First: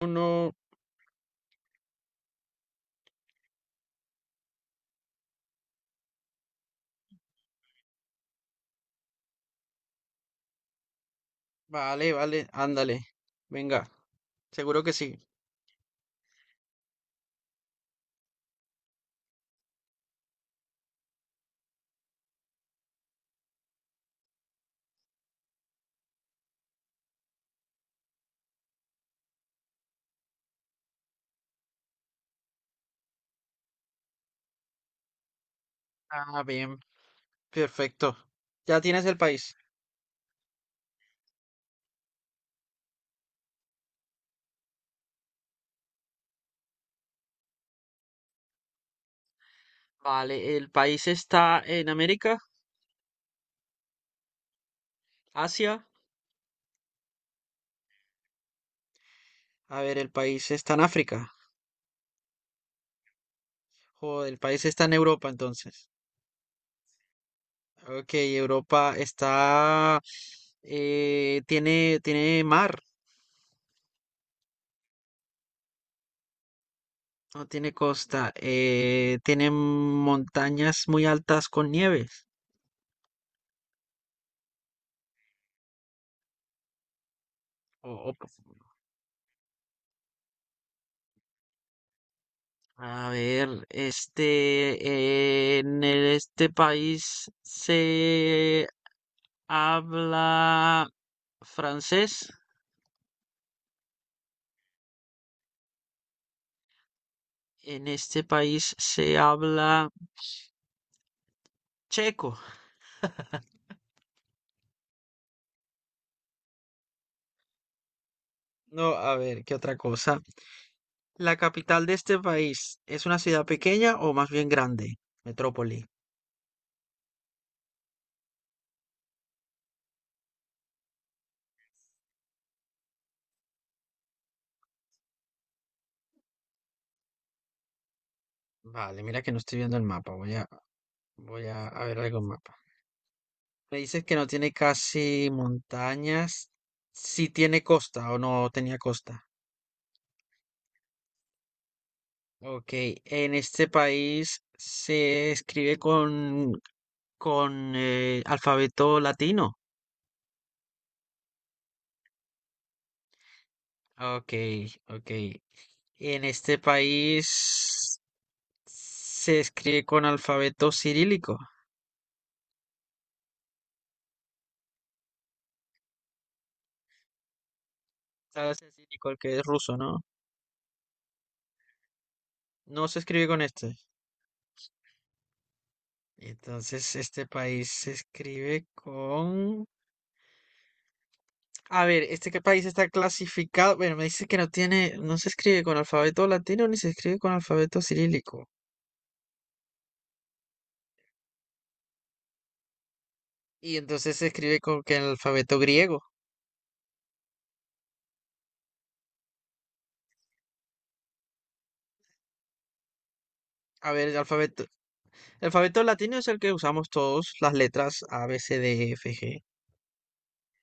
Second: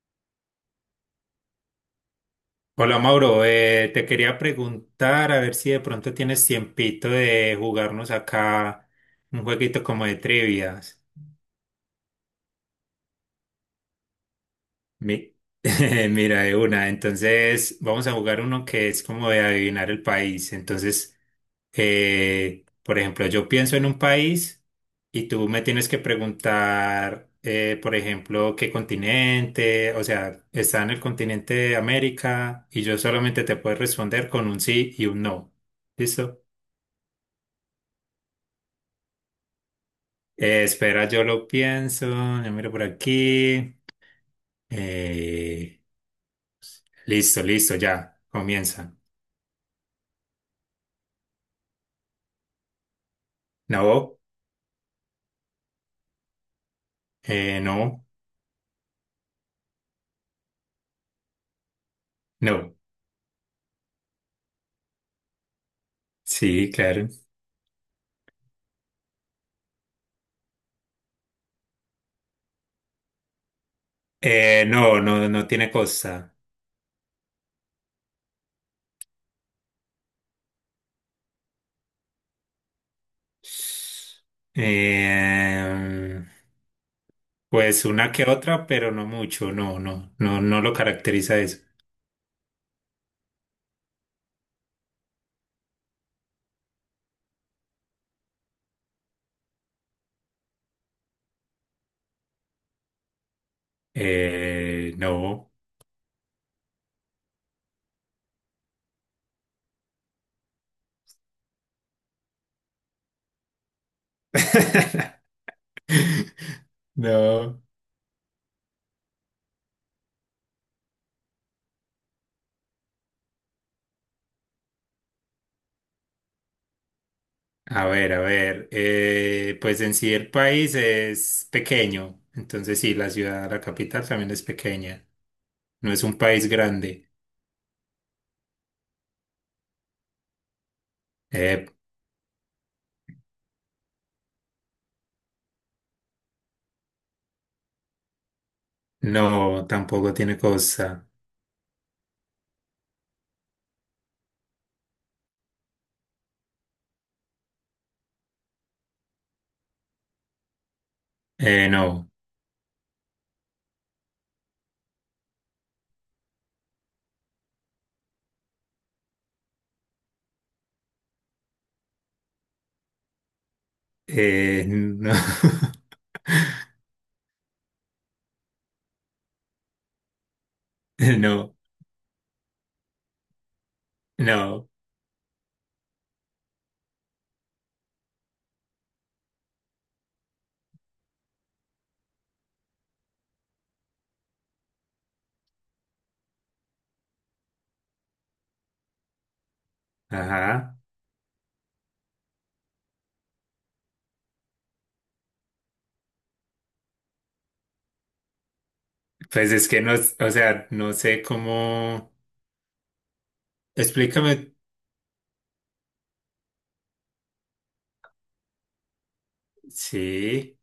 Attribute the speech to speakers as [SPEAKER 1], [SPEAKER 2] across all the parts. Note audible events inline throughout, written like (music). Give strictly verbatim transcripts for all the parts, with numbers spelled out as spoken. [SPEAKER 1] Uno,
[SPEAKER 2] Hola Mauro, eh, te quería preguntar a ver si de pronto tienes tiempito de jugarnos acá un jueguito como de trivias.
[SPEAKER 1] vale, vale, ándale. Venga, seguro que sí.
[SPEAKER 2] Mi- (laughs) Mira, de una. Entonces, vamos a jugar uno que es como de adivinar el país. Entonces, eh, por ejemplo, yo pienso en un país y tú me tienes que preguntar, eh, por ejemplo, qué continente, o sea, está en el continente de América y yo solamente te puedo responder con un sí y un no.
[SPEAKER 1] Ah,
[SPEAKER 2] ¿Listo?
[SPEAKER 1] bien, perfecto. ¿Ya tienes el país?
[SPEAKER 2] Eh, espera, yo lo pienso, yo miro por aquí. Eh, listo, listo, ya, comienza.
[SPEAKER 1] Vale, el país está en América,
[SPEAKER 2] No,
[SPEAKER 1] Asia.
[SPEAKER 2] eh, no,
[SPEAKER 1] A ver, el país está en África.
[SPEAKER 2] no.
[SPEAKER 1] Joder, el país está en Europa entonces.
[SPEAKER 2] Sí, claro.
[SPEAKER 1] Ok, Europa está... eh, tiene, tiene mar,
[SPEAKER 2] Eh, no, no, no tiene costa.
[SPEAKER 1] no tiene costa. Eh, tiene montañas muy altas con nieves.
[SPEAKER 2] Eh, pues
[SPEAKER 1] O,
[SPEAKER 2] una
[SPEAKER 1] o-
[SPEAKER 2] que otra, pero no mucho, no, no, no, no lo caracteriza eso.
[SPEAKER 1] A ver, este, eh, en el- este país se habla francés,
[SPEAKER 2] Eh, no.
[SPEAKER 1] en este país se habla checo.
[SPEAKER 2] (laughs) No.
[SPEAKER 1] No, a ver, ¿qué otra cosa? ¿La capital de este país es una ciudad pequeña o más bien grande? Metrópoli.
[SPEAKER 2] A ver, a ver, eh, pues en sí el país es pequeño, entonces sí, la ciudad, la capital también es pequeña, no es un país grande.
[SPEAKER 1] Vale, mira que no estoy viendo el mapa, voy a, voy
[SPEAKER 2] Eh,
[SPEAKER 1] a, a ver algo en mapa. Me dices que no tiene casi montañas, si tiene costa o no tenía costa.
[SPEAKER 2] no, tampoco tiene costa.
[SPEAKER 1] Ok, en este país se escribe con, con eh, alfabeto latino.
[SPEAKER 2] Eh, no.
[SPEAKER 1] Ok, ok. En este país se escribe con alfabeto cirílico.
[SPEAKER 2] Eh, no, (laughs)
[SPEAKER 1] ¿Sabes el cirílico, el que es ruso, no?
[SPEAKER 2] no,
[SPEAKER 1] No se escribe con este.
[SPEAKER 2] no.
[SPEAKER 1] Entonces, este país se escribe con... A ver, ¿este qué país está clasificado? Bueno, me dice que no tiene, no se escribe con alfabeto latino ni se escribe con alfabeto cirílico.
[SPEAKER 2] Ajá,
[SPEAKER 1] Y entonces se escribe con que el alfabeto griego.
[SPEAKER 2] pues es que no, es- o sea, no sé cómo,
[SPEAKER 1] A ver, el
[SPEAKER 2] explícame.
[SPEAKER 1] alfabeto, el alfabeto latino es el que usamos todos, las letras A, B, C, D, E, F, G.
[SPEAKER 2] Sí,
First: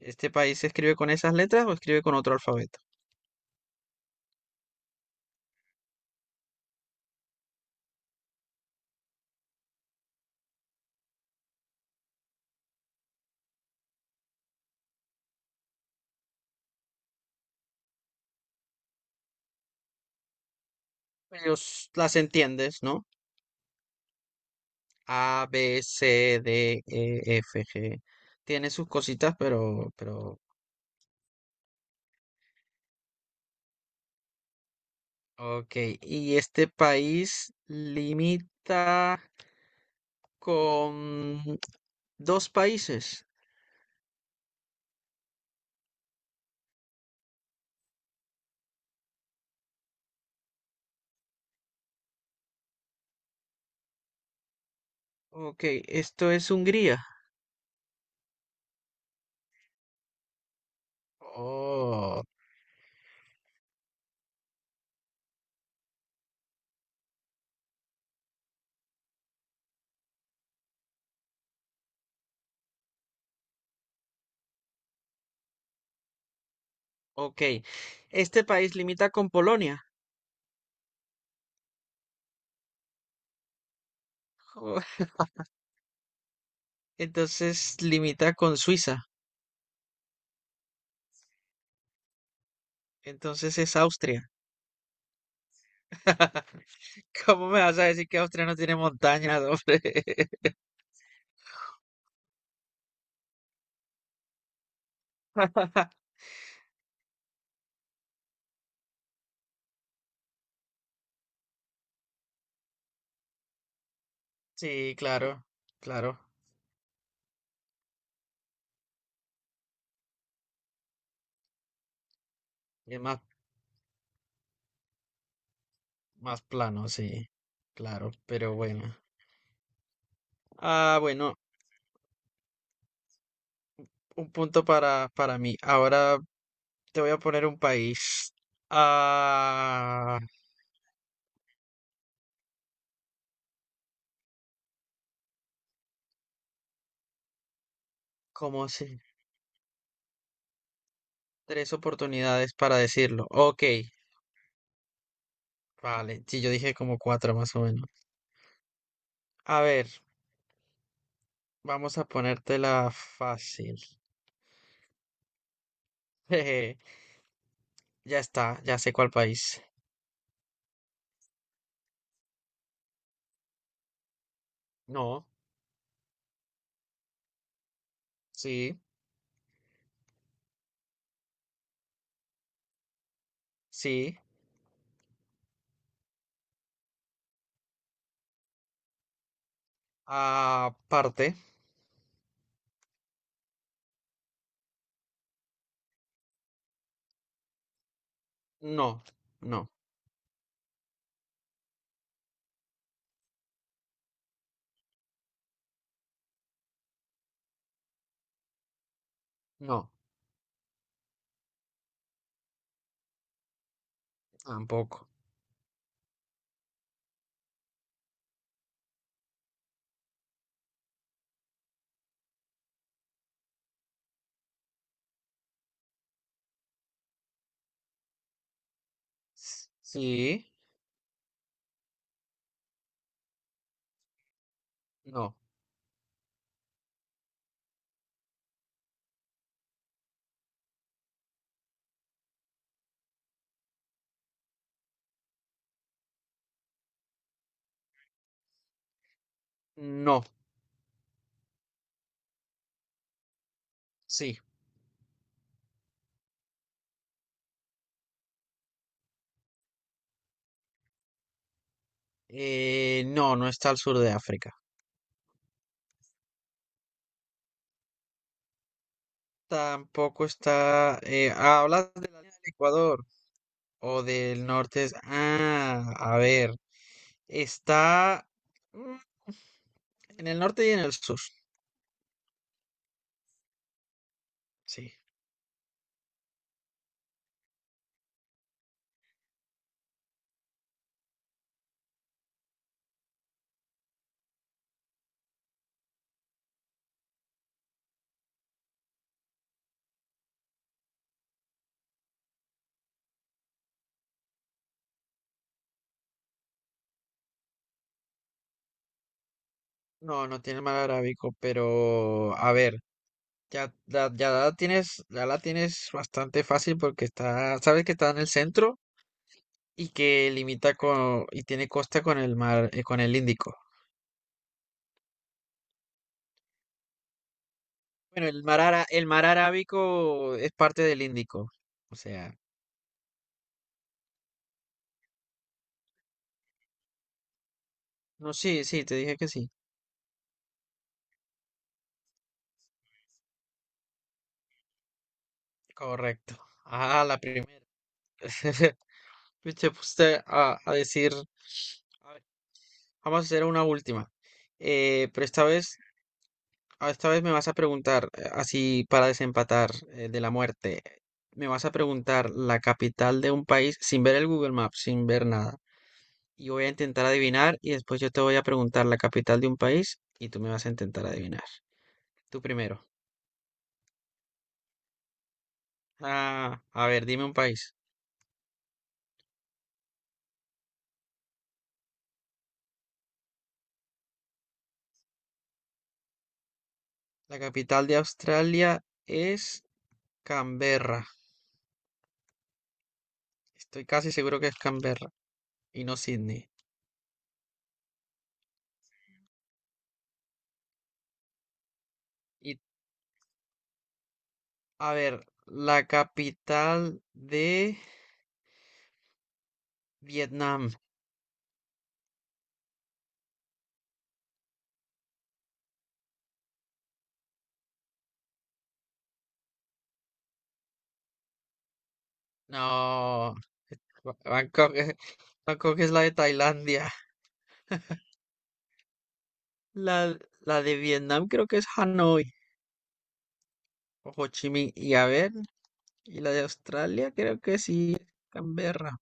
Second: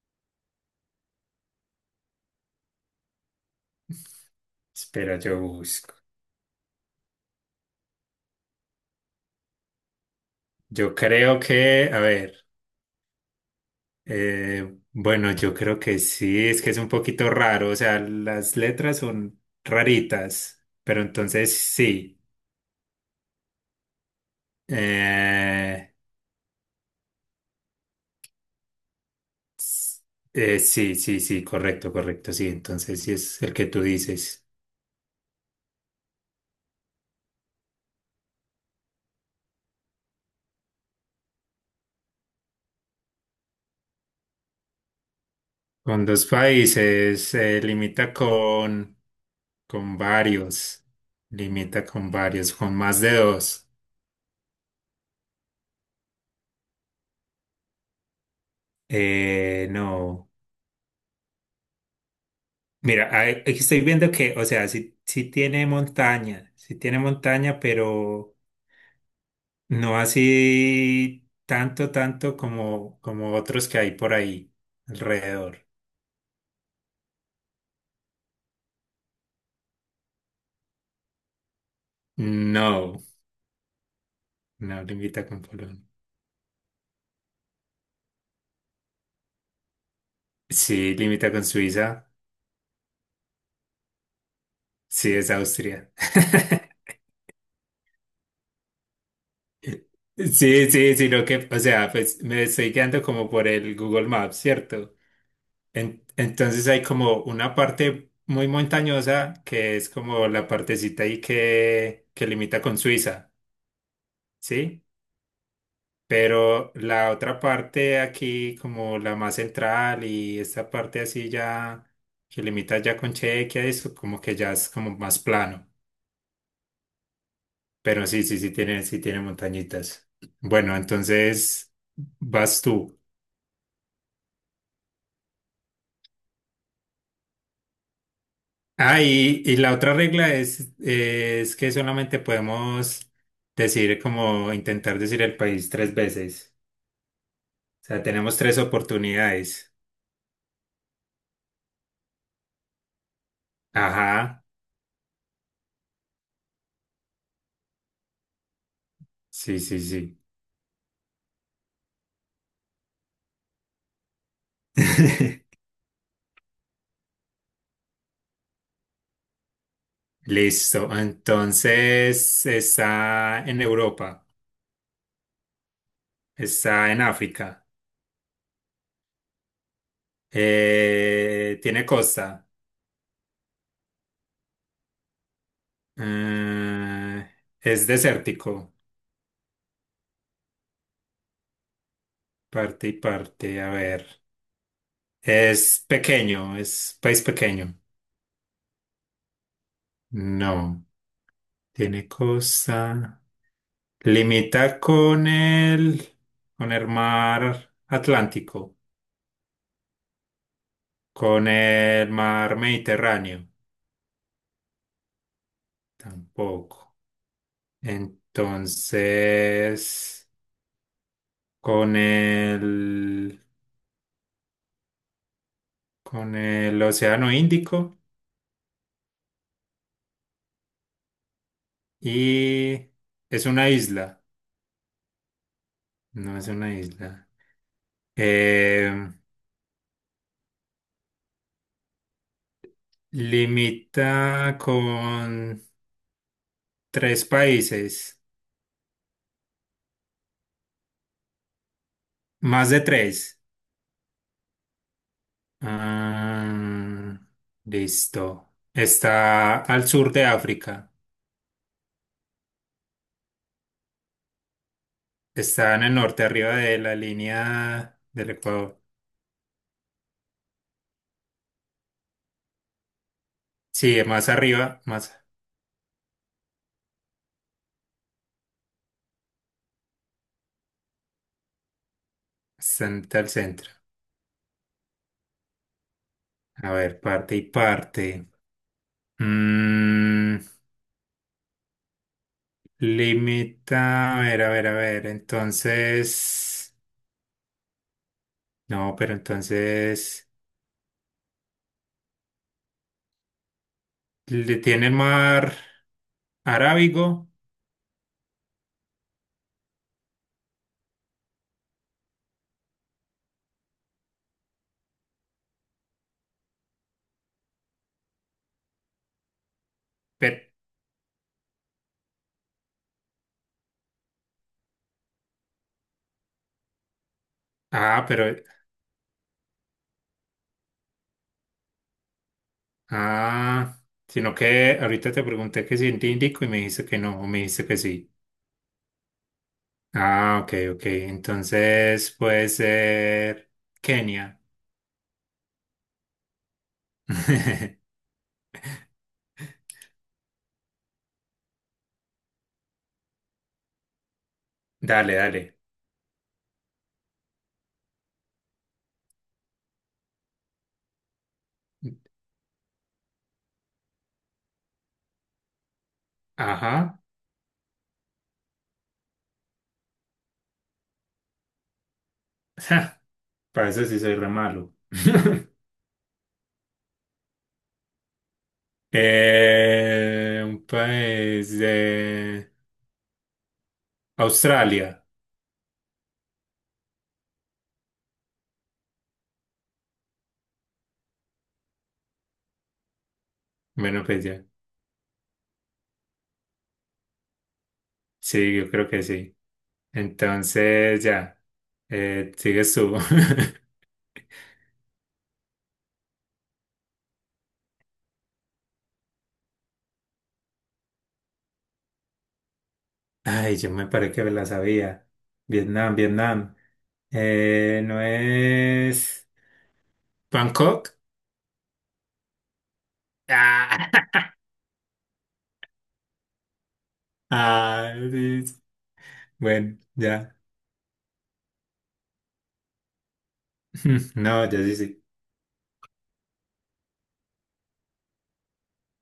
[SPEAKER 1] ¿Este país se escribe con esas letras o escribe con otro alfabeto?
[SPEAKER 2] espera, yo busco, yo creo que, a ver. Eh, bueno, yo creo que sí, es que es un poquito raro, o sea, las letras son raritas, pero entonces
[SPEAKER 1] Ellos las
[SPEAKER 2] sí.
[SPEAKER 1] entiendes, ¿no? A, B,
[SPEAKER 2] Eh,
[SPEAKER 1] C, D, E, F, G. Tiene sus cositas, pero,
[SPEAKER 2] s-
[SPEAKER 1] pero,
[SPEAKER 2] eh, sí, sí, sí, correcto, correcto, sí, entonces sí es el que tú dices.
[SPEAKER 1] ok. Y este país limita con dos países.
[SPEAKER 2] Con dos países, se limita con, con varios, limita con varios, con más de dos.
[SPEAKER 1] Ok, esto es Hungría.
[SPEAKER 2] Eh, no.
[SPEAKER 1] Oh,
[SPEAKER 2] Mira, ahí- aquí estoy viendo que, o sea, sí, sí tiene montaña, sí tiene montaña, pero no así tanto, tanto como, como otros que hay por ahí alrededor.
[SPEAKER 1] ok. Este país limita con Polonia.
[SPEAKER 2] No,
[SPEAKER 1] Oh,
[SPEAKER 2] no limita con Polonia.
[SPEAKER 1] entonces limita con Suiza.
[SPEAKER 2] Sí, limita con Suiza,
[SPEAKER 1] Entonces es Austria.
[SPEAKER 2] sí es Austria.
[SPEAKER 1] (laughs)
[SPEAKER 2] (laughs)
[SPEAKER 1] ¿Cómo me vas a decir que Austria no tiene montañas, hombre?
[SPEAKER 2] Sí, sí, sino que, o sea, pues me estoy guiando como por el Google Maps, ¿cierto? En-
[SPEAKER 1] (laughs)
[SPEAKER 2] entonces hay como una parte muy montañosa que es como la partecita ahí que, que limita con Suiza, ¿sí?
[SPEAKER 1] Sí, claro, claro.
[SPEAKER 2] Pero la otra parte aquí, como la más central y esta parte así ya que limita ya
[SPEAKER 1] Es
[SPEAKER 2] con
[SPEAKER 1] más,
[SPEAKER 2] Chequia, eso como que ya es como más plano.
[SPEAKER 1] más plano, sí,
[SPEAKER 2] Pero
[SPEAKER 1] claro,
[SPEAKER 2] sí, sí, sí
[SPEAKER 1] pero
[SPEAKER 2] tiene,
[SPEAKER 1] bueno.
[SPEAKER 2] sí tiene montañitas. Bueno,
[SPEAKER 1] Ah, bueno,
[SPEAKER 2] entonces vas tú.
[SPEAKER 1] un punto para, para mí. Ahora te voy a poner un país.
[SPEAKER 2] Ah, y, y la otra
[SPEAKER 1] Ah,
[SPEAKER 2] regla es, es que solamente podemos decir como intentar decir el país tres veces. O sea, tenemos tres
[SPEAKER 1] ¿cómo se?
[SPEAKER 2] oportunidades.
[SPEAKER 1] Tres oportunidades para decirlo. Ok,
[SPEAKER 2] Ajá,
[SPEAKER 1] vale. Sí, yo dije como cuatro más o menos.
[SPEAKER 2] sí,
[SPEAKER 1] A
[SPEAKER 2] sí,
[SPEAKER 1] ver,
[SPEAKER 2] sí.
[SPEAKER 1] vamos a ponértela fácil.
[SPEAKER 2] (laughs)
[SPEAKER 1] (laughs) Ya está, ya sé cuál país.
[SPEAKER 2] Listo. Entonces, está en Europa,
[SPEAKER 1] No,
[SPEAKER 2] está en África,
[SPEAKER 1] sí,
[SPEAKER 2] eh, tiene costa,
[SPEAKER 1] sí.
[SPEAKER 2] mm, es desértico,
[SPEAKER 1] Aparte,
[SPEAKER 2] parte y parte. A ver, es pequeño, es país pequeño.
[SPEAKER 1] no, no,
[SPEAKER 2] No. Tiene costa. Limita con el, con el mar Atlántico,
[SPEAKER 1] no,
[SPEAKER 2] con el mar Mediterráneo,
[SPEAKER 1] tampoco.
[SPEAKER 2] tampoco. Entonces, con el, con el Océano Índico
[SPEAKER 1] S- Sí,
[SPEAKER 2] y es una isla,
[SPEAKER 1] no,
[SPEAKER 2] no es una isla. Eh, limita con tres países,
[SPEAKER 1] no,
[SPEAKER 2] más de tres.
[SPEAKER 1] sí.
[SPEAKER 2] Ah, listo. Está al sur de África.
[SPEAKER 1] Eh, no, no está al sur de África.
[SPEAKER 2] Está en el norte, arriba de la línea del Ecuador.
[SPEAKER 1] Tampoco está... eh, ah, hablas de la línea del Ecuador o
[SPEAKER 2] Sí, más
[SPEAKER 1] del
[SPEAKER 2] arriba,
[SPEAKER 1] norte. es-
[SPEAKER 2] más
[SPEAKER 1] Ah, a ver. Está mm, en el norte y en el sur.
[SPEAKER 2] hasta al centro.
[SPEAKER 1] Sí.
[SPEAKER 2] A ver, parte y parte. Mm, limita, a ver, a ver, a ver. Entonces, no, pero entonces le tiene el mar Arábigo.
[SPEAKER 1] No, no tiene el mar Arábico, pero a ver, ya, la- ya la tienes, ya la tienes bastante fácil porque está, sabes que está en el centro y que
[SPEAKER 2] Pero,
[SPEAKER 1] limita con, y tiene costa con el mar, eh, con el Índico.
[SPEAKER 2] ah, pero
[SPEAKER 1] Bueno, el mar, ara- el mar Arábico es parte del Índico. O sea,
[SPEAKER 2] ah, sino que ahorita te pregunté que si en Índico y me dijiste que no, o me dijiste que sí.
[SPEAKER 1] no, sí, sí, te dije que sí.
[SPEAKER 2] Ah, ok, ok. Entonces puede ser Kenia.
[SPEAKER 1] Correcto. Ah, la primera.
[SPEAKER 2] (laughs)
[SPEAKER 1] (laughs) Pues te puse a, a decir. A ver, vamos a hacer una última. Eh,
[SPEAKER 2] Dale,
[SPEAKER 1] pero esta
[SPEAKER 2] dale.
[SPEAKER 1] vez, a- esta vez me vas a preguntar, eh, así para desempatar eh, de la muerte, me vas a preguntar la capital de un país sin ver el Google Maps, sin ver nada. Y voy a
[SPEAKER 2] Ajá.
[SPEAKER 1] intentar
[SPEAKER 2] (laughs)
[SPEAKER 1] adivinar y después yo te voy a preguntar la capital de un país y tú me vas a intentar adivinar. Tú primero.
[SPEAKER 2] Ja, para eso sí soy re malo. (laughs)
[SPEAKER 1] Ah, a ver, dime un país.
[SPEAKER 2] Eh, un país de Australia.
[SPEAKER 1] La capital de Australia es Canberra. Estoy
[SPEAKER 2] Bueno,
[SPEAKER 1] casi
[SPEAKER 2] pues
[SPEAKER 1] seguro
[SPEAKER 2] ya.
[SPEAKER 1] que es Canberra y no Sydney.
[SPEAKER 2] Sí, yo creo que sí. Entonces, ya. Eh,
[SPEAKER 1] Y
[SPEAKER 2] sigues tú. (laughs)
[SPEAKER 1] a ver, la capital de Vietnam.
[SPEAKER 2] Ay, yo me parece que me la sabía. Vietnam, Vietnam. Eh, ¿no es Bangkok?
[SPEAKER 1] No,
[SPEAKER 2] Ah,
[SPEAKER 1] Ba-
[SPEAKER 2] (laughs)
[SPEAKER 1] Bangkok, es- Bangkok es la de Tailandia.
[SPEAKER 2] ah, sí, sí. Bueno,
[SPEAKER 1] La,
[SPEAKER 2] ya.
[SPEAKER 1] la de Vietnam creo que es Hanoi o
[SPEAKER 2] (laughs)
[SPEAKER 1] Ho
[SPEAKER 2] No,
[SPEAKER 1] Chi
[SPEAKER 2] ya
[SPEAKER 1] Minh.
[SPEAKER 2] sí,
[SPEAKER 1] Y
[SPEAKER 2] sí.
[SPEAKER 1] a ver, y la de Australia creo que sí es Canberra.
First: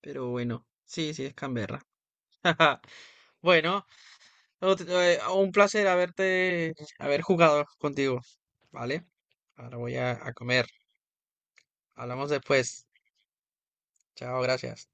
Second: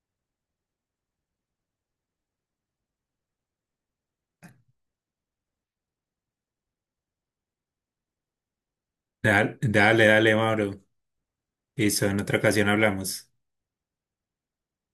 [SPEAKER 1] Pero bueno, sí, sí es Canberra. (laughs) Bueno, no, t- eh, un placer haberte, haber jugado contigo, ¿vale?
[SPEAKER 2] Dale,
[SPEAKER 1] Ahora voy
[SPEAKER 2] dale,
[SPEAKER 1] a, a
[SPEAKER 2] dale,
[SPEAKER 1] comer.
[SPEAKER 2] Mauro. Listo, en
[SPEAKER 1] Hablamos
[SPEAKER 2] otra ocasión
[SPEAKER 1] después.
[SPEAKER 2] hablamos.
[SPEAKER 1] Chao, gracias.